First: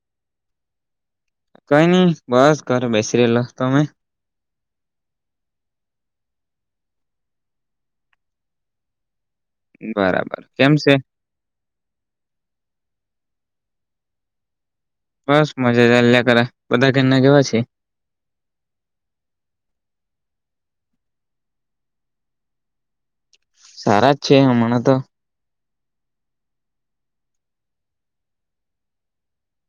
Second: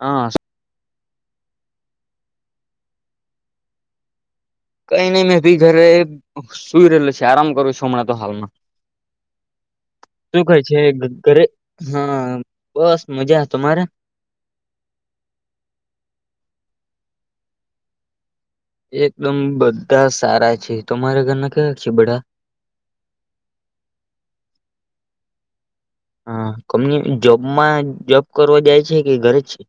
હા કઈ નઈ બસ ઘરે બેસી રહેેલા તમે કઈ નહી મેં ભી ઘરે સુઈ રહેલો છુ આરામ કરું છું, હમણાં તો હાલમાં શું બરાબર કય કેમ છે, ઘરે હા બસ મજા તમારે બસ મજા ચાલ્યા કરા બધા ઘરના કેવા છે એકદમ બધા સારા છે, તમારા ઘરના કવા છે બડા સારા જ છે હમણાં તો હા, કંપની ની જોબમાં જોબ કરવા જાય છે કે ઘરે છે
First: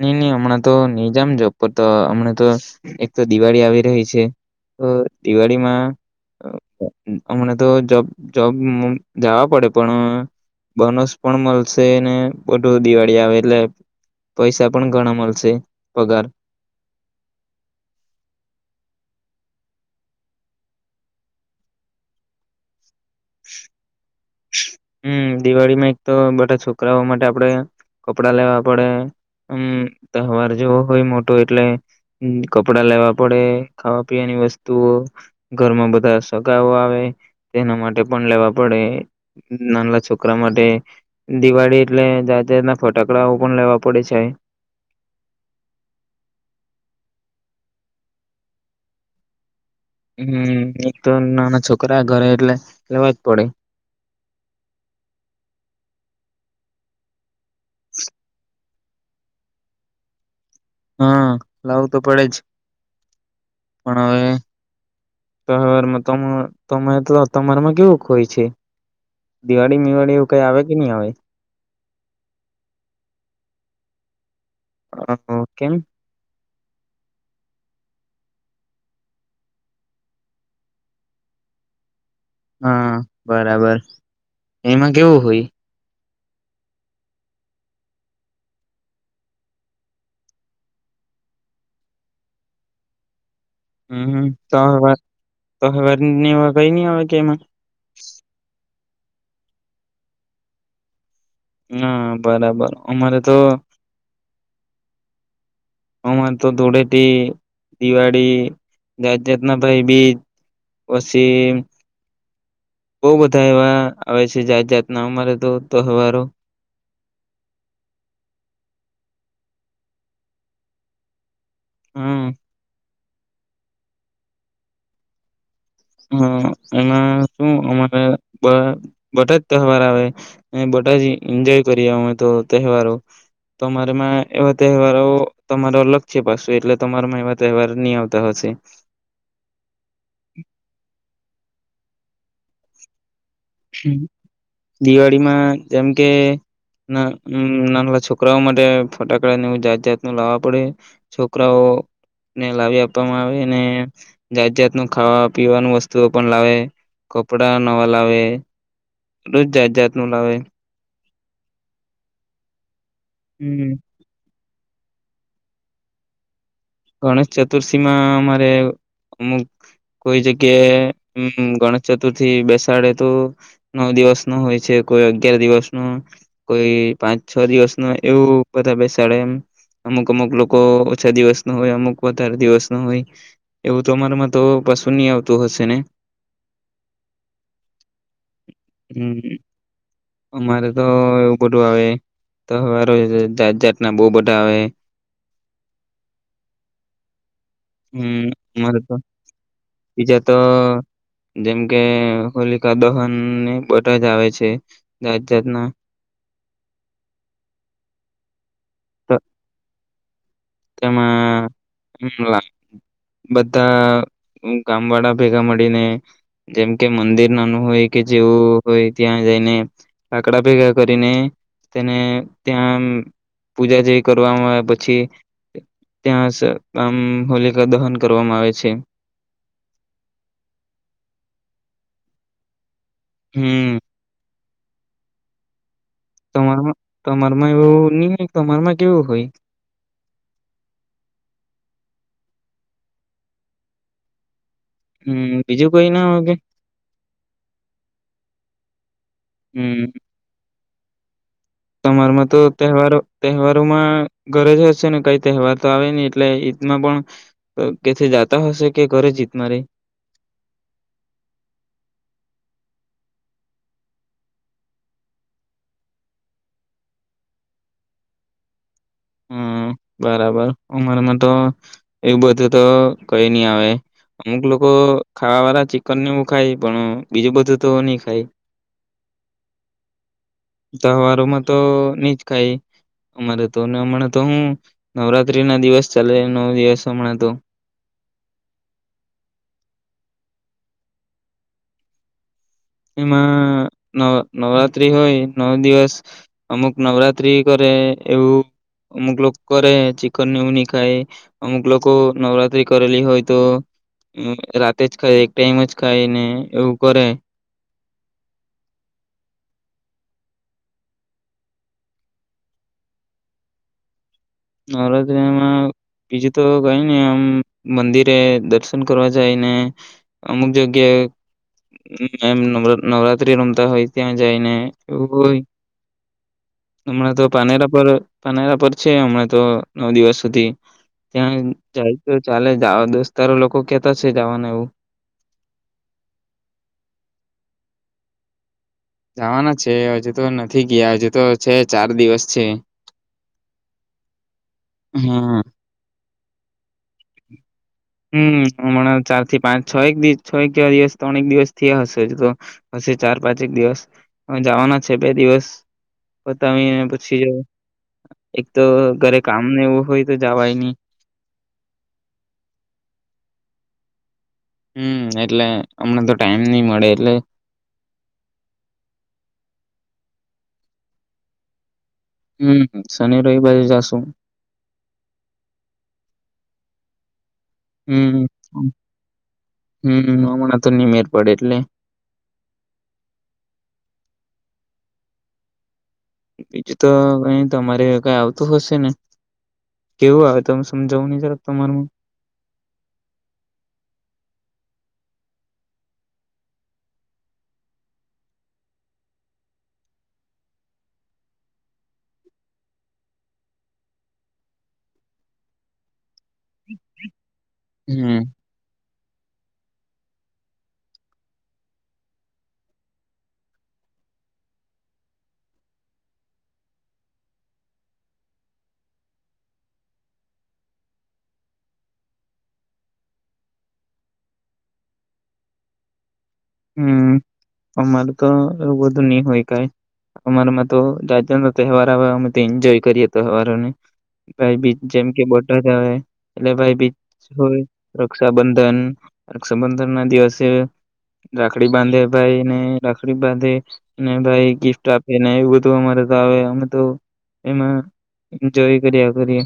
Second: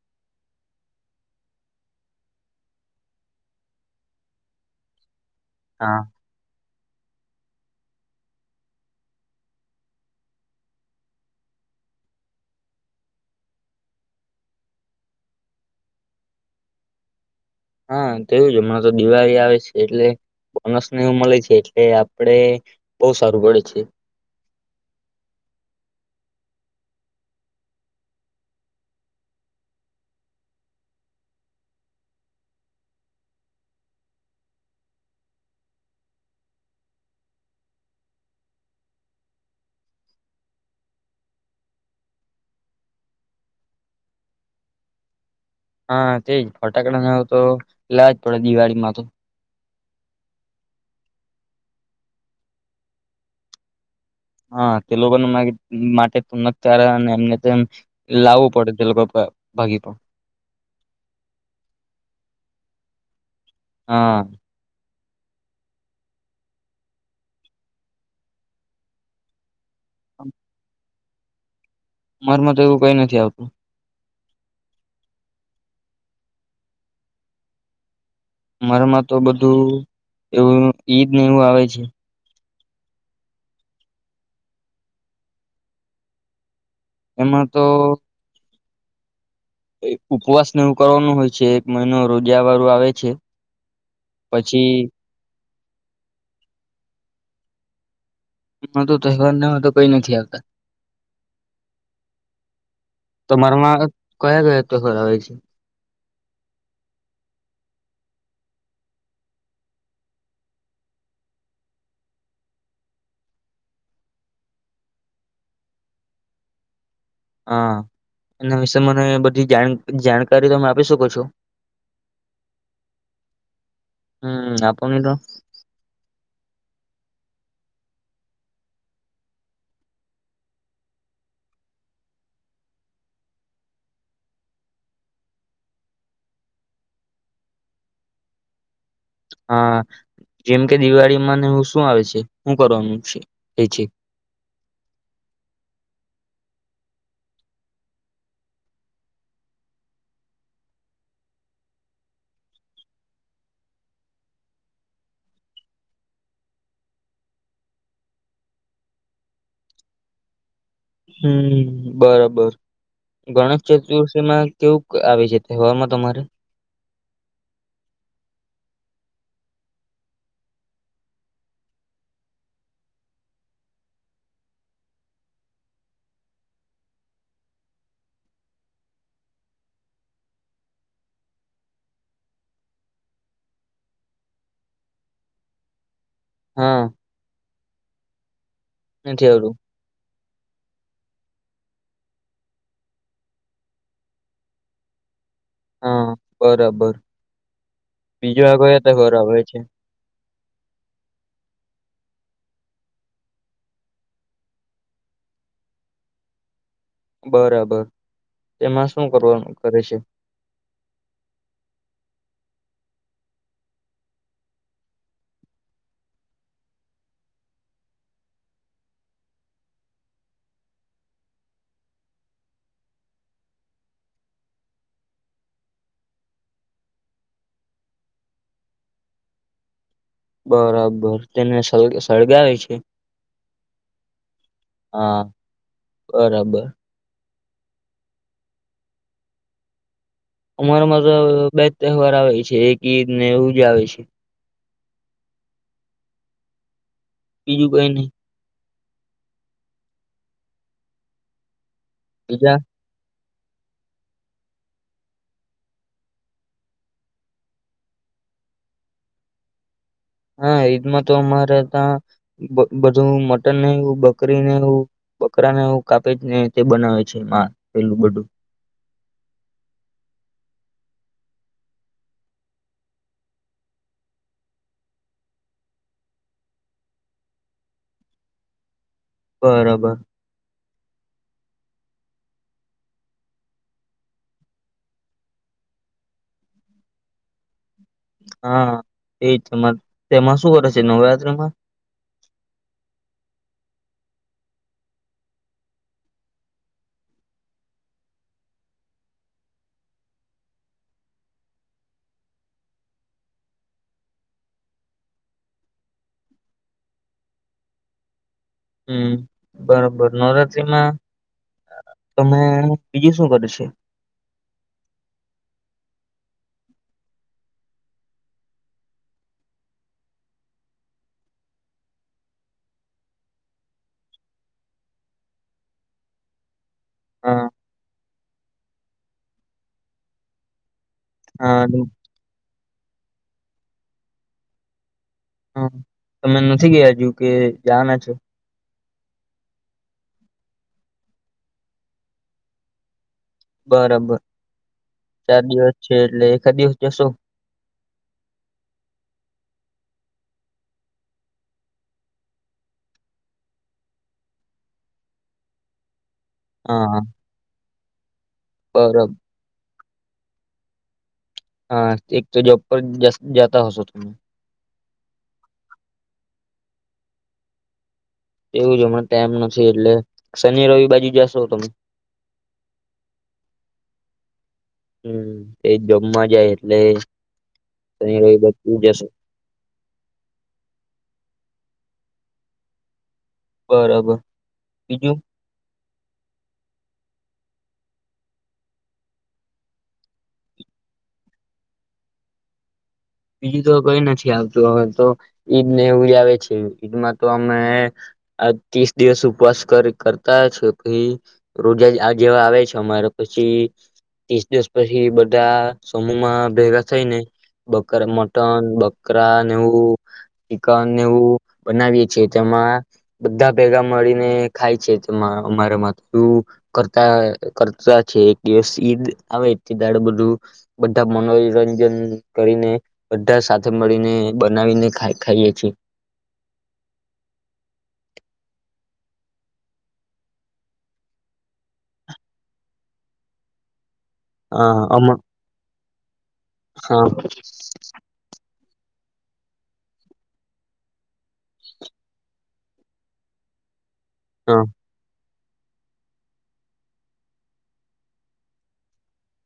ની ની હમણાં તો ની જામ જોબ પર તો હમણાં તો એક તો દિવાળી આવી રહી છે દિવાળીમાં હા હમને તો જોબ જોબ જવા પડે પણ બોનસ પણ મળશે બધું દિવાળી આવે એટલે પૈસા પણ ઘણા મળશે પગાર હા તેવું જ હમણાં તો દિવાળી આવે છે એટલે બોનસ નને એવું મળે છે એટલે આપડે બહુ સારું ગડે છે. હમ દિવાળીમાં એક તો બધા છોકરાઓ માટે આપડે કપડા લેવા પડે હમ તહેવાર જેવો હોય મોટો એટલે કપડા લેવા પડે ખાવા પીવાની વસ્તુઓ ઘરમાં બધા સગાઓ આવે તેના માટે પણ લેવા પડે નાનલા છોકરા માટે દિવાળી એટલે જાતે જાતના ફટાકડાઓ પણ લેવા પડે છે. હા તેજ ફટાકડા ન તો લાવજ પડે દિવાળીમાં તો હમ એક તો નાના છોકરા ઘરે એટલે લેવા જ પડે હા તે લોકો માટે્યારે એમને લાવવું પડે તે લોકો ભાગી પણ હા લાવું તો પડે જ હા. સરમાં તમે તમારમાં કેવું ખોય છે. દિવાળી મિવાળીવું કઈ આવે કે નહીં આવે મારમાં તો એવું કઈ નથી આવતું. હ ઓકે. મારામાં તો બધું એવું ઈદને એવું આવે છે. હા બરાબર એમાં કેવું હોય. એમાં તો. ઉપવાસને એવું કરવાનું હોય છે એક મહિનો રોજ વાળું આવે છે. હમ હ તો પછી હવે. તોરને કઈ નહી આવે કે એમાં. તો તહેવાર નામાં તો કઈ નથી આવતા. હા બરાબર અમારે તો. તમારામાં કયા કયા તો ખરા હોય છે. અમારે તો ધૂળેટી દિવાળી જાત જાતના ભાઈ બીચ પછી બહ બધા એવા આવે છે જાત જાતના અમારે તો તહેવારો. હા એ વિશે મને બધી જા જાણકારી તમે આપી શકો છો. હમ. હમ આપ ન તો. હ એમાં શું અમારા બધા જ તહેવાર આવે અને બધા જ એન્જોય કરીએ અમે તો તહેવારો તમારામાં એવા તહેવારો તમારો લક્ષ્ય પાસે એટલે તમારામાં એવા તહેવાર નહી આવતા હશે. હા જેમ. કે દિવાળીમાંનેું શું આવે છે શું કરવાનું છે. એ છે દિવાળીમાં જેમ કે. ના નાનાલા છોકરાઓ માટે ફટાકડાને એવું જાત જાત ન લાવવા પડે છોકરાઓને લાવી આપવામાં આવે ને જાત જાત નું ખાવા પીવાનું વસ્તુઓ પણ લાવે કપડા નવા લાવે. જ જાત જાત ન લાવે. હમ બરાબર. ગણેશ હમ ચતુર્થી માં. કેવું આવે છે તહેવારમાં તમારે. ગણેશ ચતુર્થીમાં અમારે અમુક કોઈ જગ્યાએ ગણેશ ચતુર્થી બેસાડે તો નવ દિવસ નો હોય છે કોઈ અગિયાર દિવસ નો કોઈ પાંચ છ દિવસ ન એવું બધા બેસાડે એમ અમુક અમુક લોકો ઓછા દિવસ. હોય અમુક વધારે દિવસ ન હોય એવું તો અરામાં તો પશુ નહી આવતું હશે ને. હા. નથી હમ આવવડું. અમારે તો એવું બધું આવે તહેવારો જાત જાતના બહુ બધા આવે. હા, બરાબર હમ, બીજો અરે કયા તો તહેવાર આવે છે બીજા તો જેમ કે હોલી દહન ને બધા જ આવે છે, જાત જાતના બરાબર તેમાં શું કરવાનું કરે છે તેમાં બધા ગામ વાળા ભેગા મળીને જેમ કે મંદિર નાનું હોય કે જેવું હોય ત્યાં જઈને લાકડા ભેગા કરીને તેને ત્યાં પૂજા જેવી કરવામાં આવે પછી, ત્યાં આમ હોલિકા દહન કરવામાં આવે છે બરાબર તેને સ સળગાવે છે હમ હા બરાબર અમાર એવું ન ની હોય તો તમારમાં કેવું હોય અમારામાં તો બે જ તહેવાર આવે છે એક ઈદ ને એવું જ આવે છે હમ, બીજું કોઈ ના હોગે [unintelligible] બીજું કઈ નહી હમ તમારમાં તો બીજા તહેવારો તહેવારોમાં ઘરે જ હશે ને કઈ તહેવાર તો આવે નહી એટલે [unintelligible] ઈતમાં પણ કેથી જાતા હશે કે ઘરે જ હીતમાં રે હા, ઈદમાં તો અમારે ત્યાં બધું મટન ને, એવું બકરીને એવું, બકરા ને એવું કાપી ને તે બનાવે છે, મા પેલું બધું હમ, બરાબર, અમારામાં તો એવું બધું તો કઈ નહી આવે, અમુક લોકો ખાવા વાળા ચિકન નેવું ખાય, પણ બીજું બધું તો ની ખાય બરાબર તહેવારોમાં તો ની જ ખાય અમારે તો હમણા તો હું નવરાત્રીના દિવસ ચાલે નવ દિવસ હમણા તો હા, એ જ તેમાં શું કરે છે, નવરાત્રામાં એમાં નવ નવરાત્રી હોય, નવ દિવસ અમુક નવરાત્રી કરે એવું અમુક લોકો કરે, ચિકન ને એવું ન ની ખાય અમુક લોકો નવરાત્રી કરેલી હોય તો રાતે જ ખાય ને, એક ટાઈમ જ ખાય ને એવું કરે હમ, બરોબર, નવરાત્રીમાં તમે બીજું શું કરે છે નવરાત્રીમાં બીજું તો કઈ ને આમ મંદિરે દર્શન કરવા જાયને, અમુક જગ્યાએ એમ નવરાત્રી રમતા હોય, ત્યાં જાયને એવું હોય હમણાં તો હા પારનેરા પર, પારનેરા પરછ [inaudible] તો, નવ દિવસ સુધી ત્યાં હા નું- જાય તો ચાલે દોસ્તારો લોકો કેતા છે જવાનું એવું. હ, તમે નથી ગયા હજુ કે જવાના છે? જવાના છે હજુ તો નથી ગયા હજુ તો છે ચાર દિવસ છે. બરાબર, ચાર હા દિવસ છે. એટલે એકા દિવસ જશો. હમ હમણાં ચાર થી પાંચ છ એક દિવ છ એકવા દિવસ ત્રણક દિવસ થયા હશે જ તો, હ ચાર પાંચક દિવસ જવાના છે બે દિવસ. પો તમીને હા પૂછી જ. [inaudible] એક તો બરોબર ઘરે કામ ને એવું હોય. જાવાય ની. હા. એક તો જોબ પર જતા હશો તમે? મળડ લલે [unintelligible] એવું જ હમને ટમ નથી એટલે શનિ રવિ બાજુ જશો તમે હમ. શનિ રવિવારે જશુ. લ [unintelligible] હમ, હમ, હમણાં તો ની મેળ પડે એટલે. બરાબર. બીજું? બીજું તો, અ તમારે કઈ આવતું હશે ને કેવું આવે તોમે સમજાવું નહી સરબ, તમારમાં બીજું તો કઈ નથી, આવતું અ તો ઈદ ને એવું આવે છે. ઈદમાં તો અમે આ ત્રીસ દિવસ ઉપવાસ કર કરતા છે, પછી રોઝા આ જેવા આવે છે, અમારે પછી ત્રીસ દિવસ પછી બધા માં ભેગા થઈ ને કર હમ મટન બ [unintelligible] કરા નેવું, ચિકન નેવુ બનાવીએ છે, તેમાં બધા, ભેગા મળીને ખાય છે, તેમાં અમારા માું કરતા કરતા છે. એક દિવસ ઈદ આવેડ બધું બધા મનોરંજન કરીને બધા સાથે મળીને બનાવીને ખાઈએીએ હમ અમારું તો એવું બધું નહી હોય કઈ અમારામાં તો જા તહેવાર આવે અમે તો એન્જોય કરીએ. તહેવારોને ભાઈ બીજ હા અમ જેમ કે, બોટર એટલે ભાઈ બીચ હા હોય રક્ષાબંધન, સંબંધર ના દિવસે રાખડી બાંધે ભાઈ ને રાખડી બાંધે ને ભાઈ હા ગિફ્ટ આપે એવ બધું અમારે તો આવે અમે તો એમાં એન્જોય કર્યા કરી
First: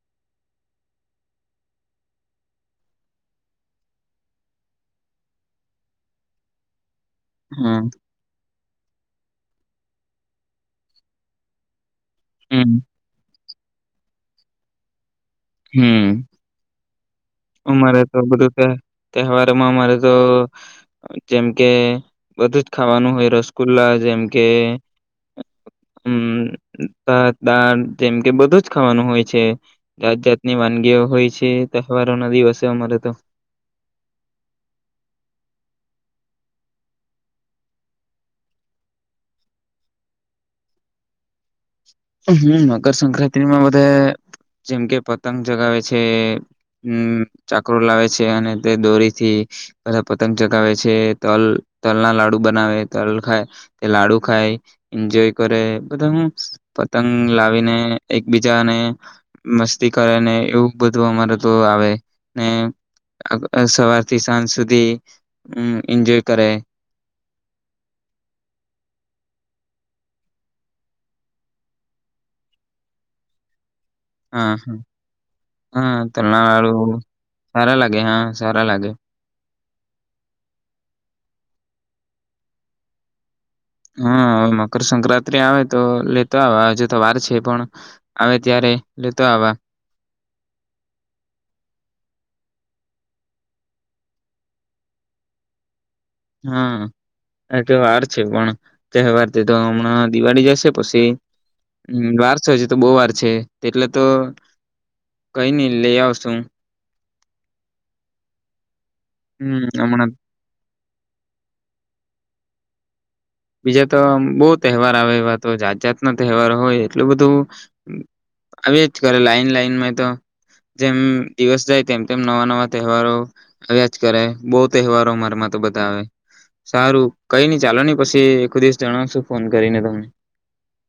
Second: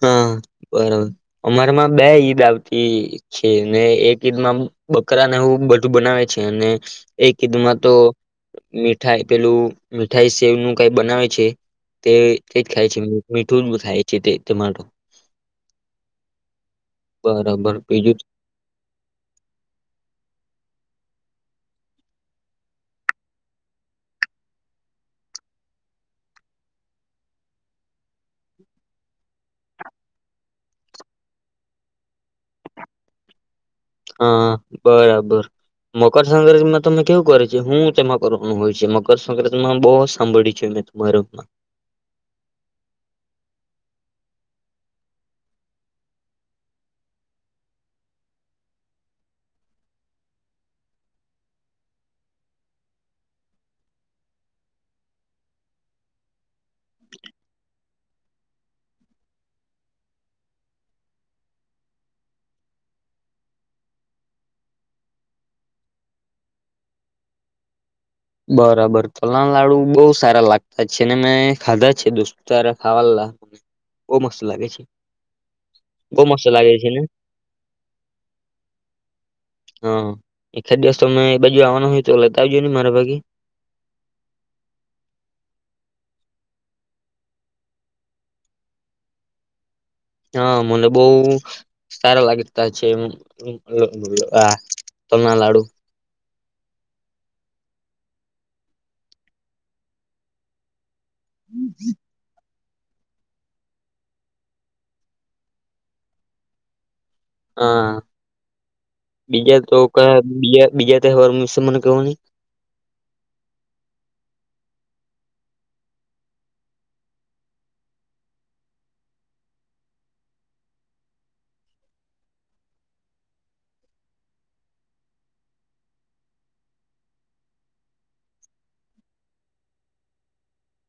હા, બરાબર અમારામાં બે ઈદ આવતી છે, ને એક ઈદમાં બકરાને એું બધું બનાવે છે અને એ કીધમાં હમ તો મીઠાઈ પેલું મઠાઈ સેવ નું કઈ બનાવે છે તે તે જ હમ ખાાય છે મીઠ બ થાય છે તે ટમેટો હમ બરાબર અમારે તો, બીજું બધું તહેવારોમાં અમારે તો જેમ કે, બધું જ ખાવાનું હોય રસગુલ્લા જેમકે હમત દાળ જેમ કે બધું જ ખાવાનું હોય છે જાત જાત ની વાનગીઓ હોય છે તહેવારો ના દિવસે અમારે તો હા, બરાબર મકરસક્રાંતિમાં તમે કેવું કરે છે હું તેમાં કરવાનું હોય છે મકરસક્રાંતિમાં બહુ સાંભળ્યું છે મેં તમારમાં હ મકરસક્રાંતિમાં બધા જેમ કે પતંગ ચગાવે છે ચાકરો લાવે છે અને તે દોરીથી બધા પતંગ ચગાવે છે તલ તલ ના લાડુ બનાવે તલ ખાય તે લાડુ ખાય એન્જોય કરે બધા હું પતંગ લાવીને એકબીજાને મસ્તી કરે ને એવું બધું અમારે તો આવે ને સવાર થી સાંજ સુધી એન્જોય કરે બરાબર તોલાણ લાડુ બહુ સારા લાગતા છે ને મેં ખાધા છે, દોસ્તો તારે ખાવા બહુ મસ્ત હા લાગે હા છે હા બહુ મસ્ત લાગે છે તરણાળું ને સારા લાગે હા સારા લાગે. હા એ ખિવસમે બાજુ આવવાનો હોય તો લતા આવજો ને મારા ભાગી હા, મકરસંક્રાંતિ આવે તો લેતો આ હજુ તો વાર છે પણ આવે ત્યારે લેતો આ હા, મને બહ સારા લાગીતા છે આ તના લાડુ હા કે વાર છે, પણ તહેવાર તો હમણાં દિવાળી જશે પછી હમ વારષ જી તો, બહ વાર છે તેટલે તો કઈ નઈ લઈ આવશું. હા. બીજા હમ્મ, તો કહ હમણાં બીય બીય તહેવાર વિશે મને કવની બીજા તો બહ તહેવાર આવે એવા તો જાત જાત ના તહેવારો હોય એટલું બધું આવ જ કરે લાઈન લાઈનમાં તો જેમ દિવસ જાય તેમ તેમ નવા નવા તહેવારો આવ્યા જ કરે બહ તહેવારો અમારામાં તો બધા આવે સારું કઈ ન ચાલો ન પછી એક દિવસ જણાવશું ફોન કરીને તમને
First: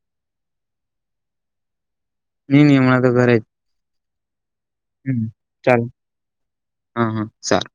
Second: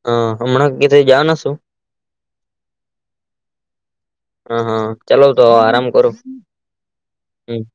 હા હમણાં ક જા ના છું. નહી નહીમણા તો ઘરે જ હા હા હમ ચાલો તો આરામ ચાલો કરો હા હા હમ સારુ.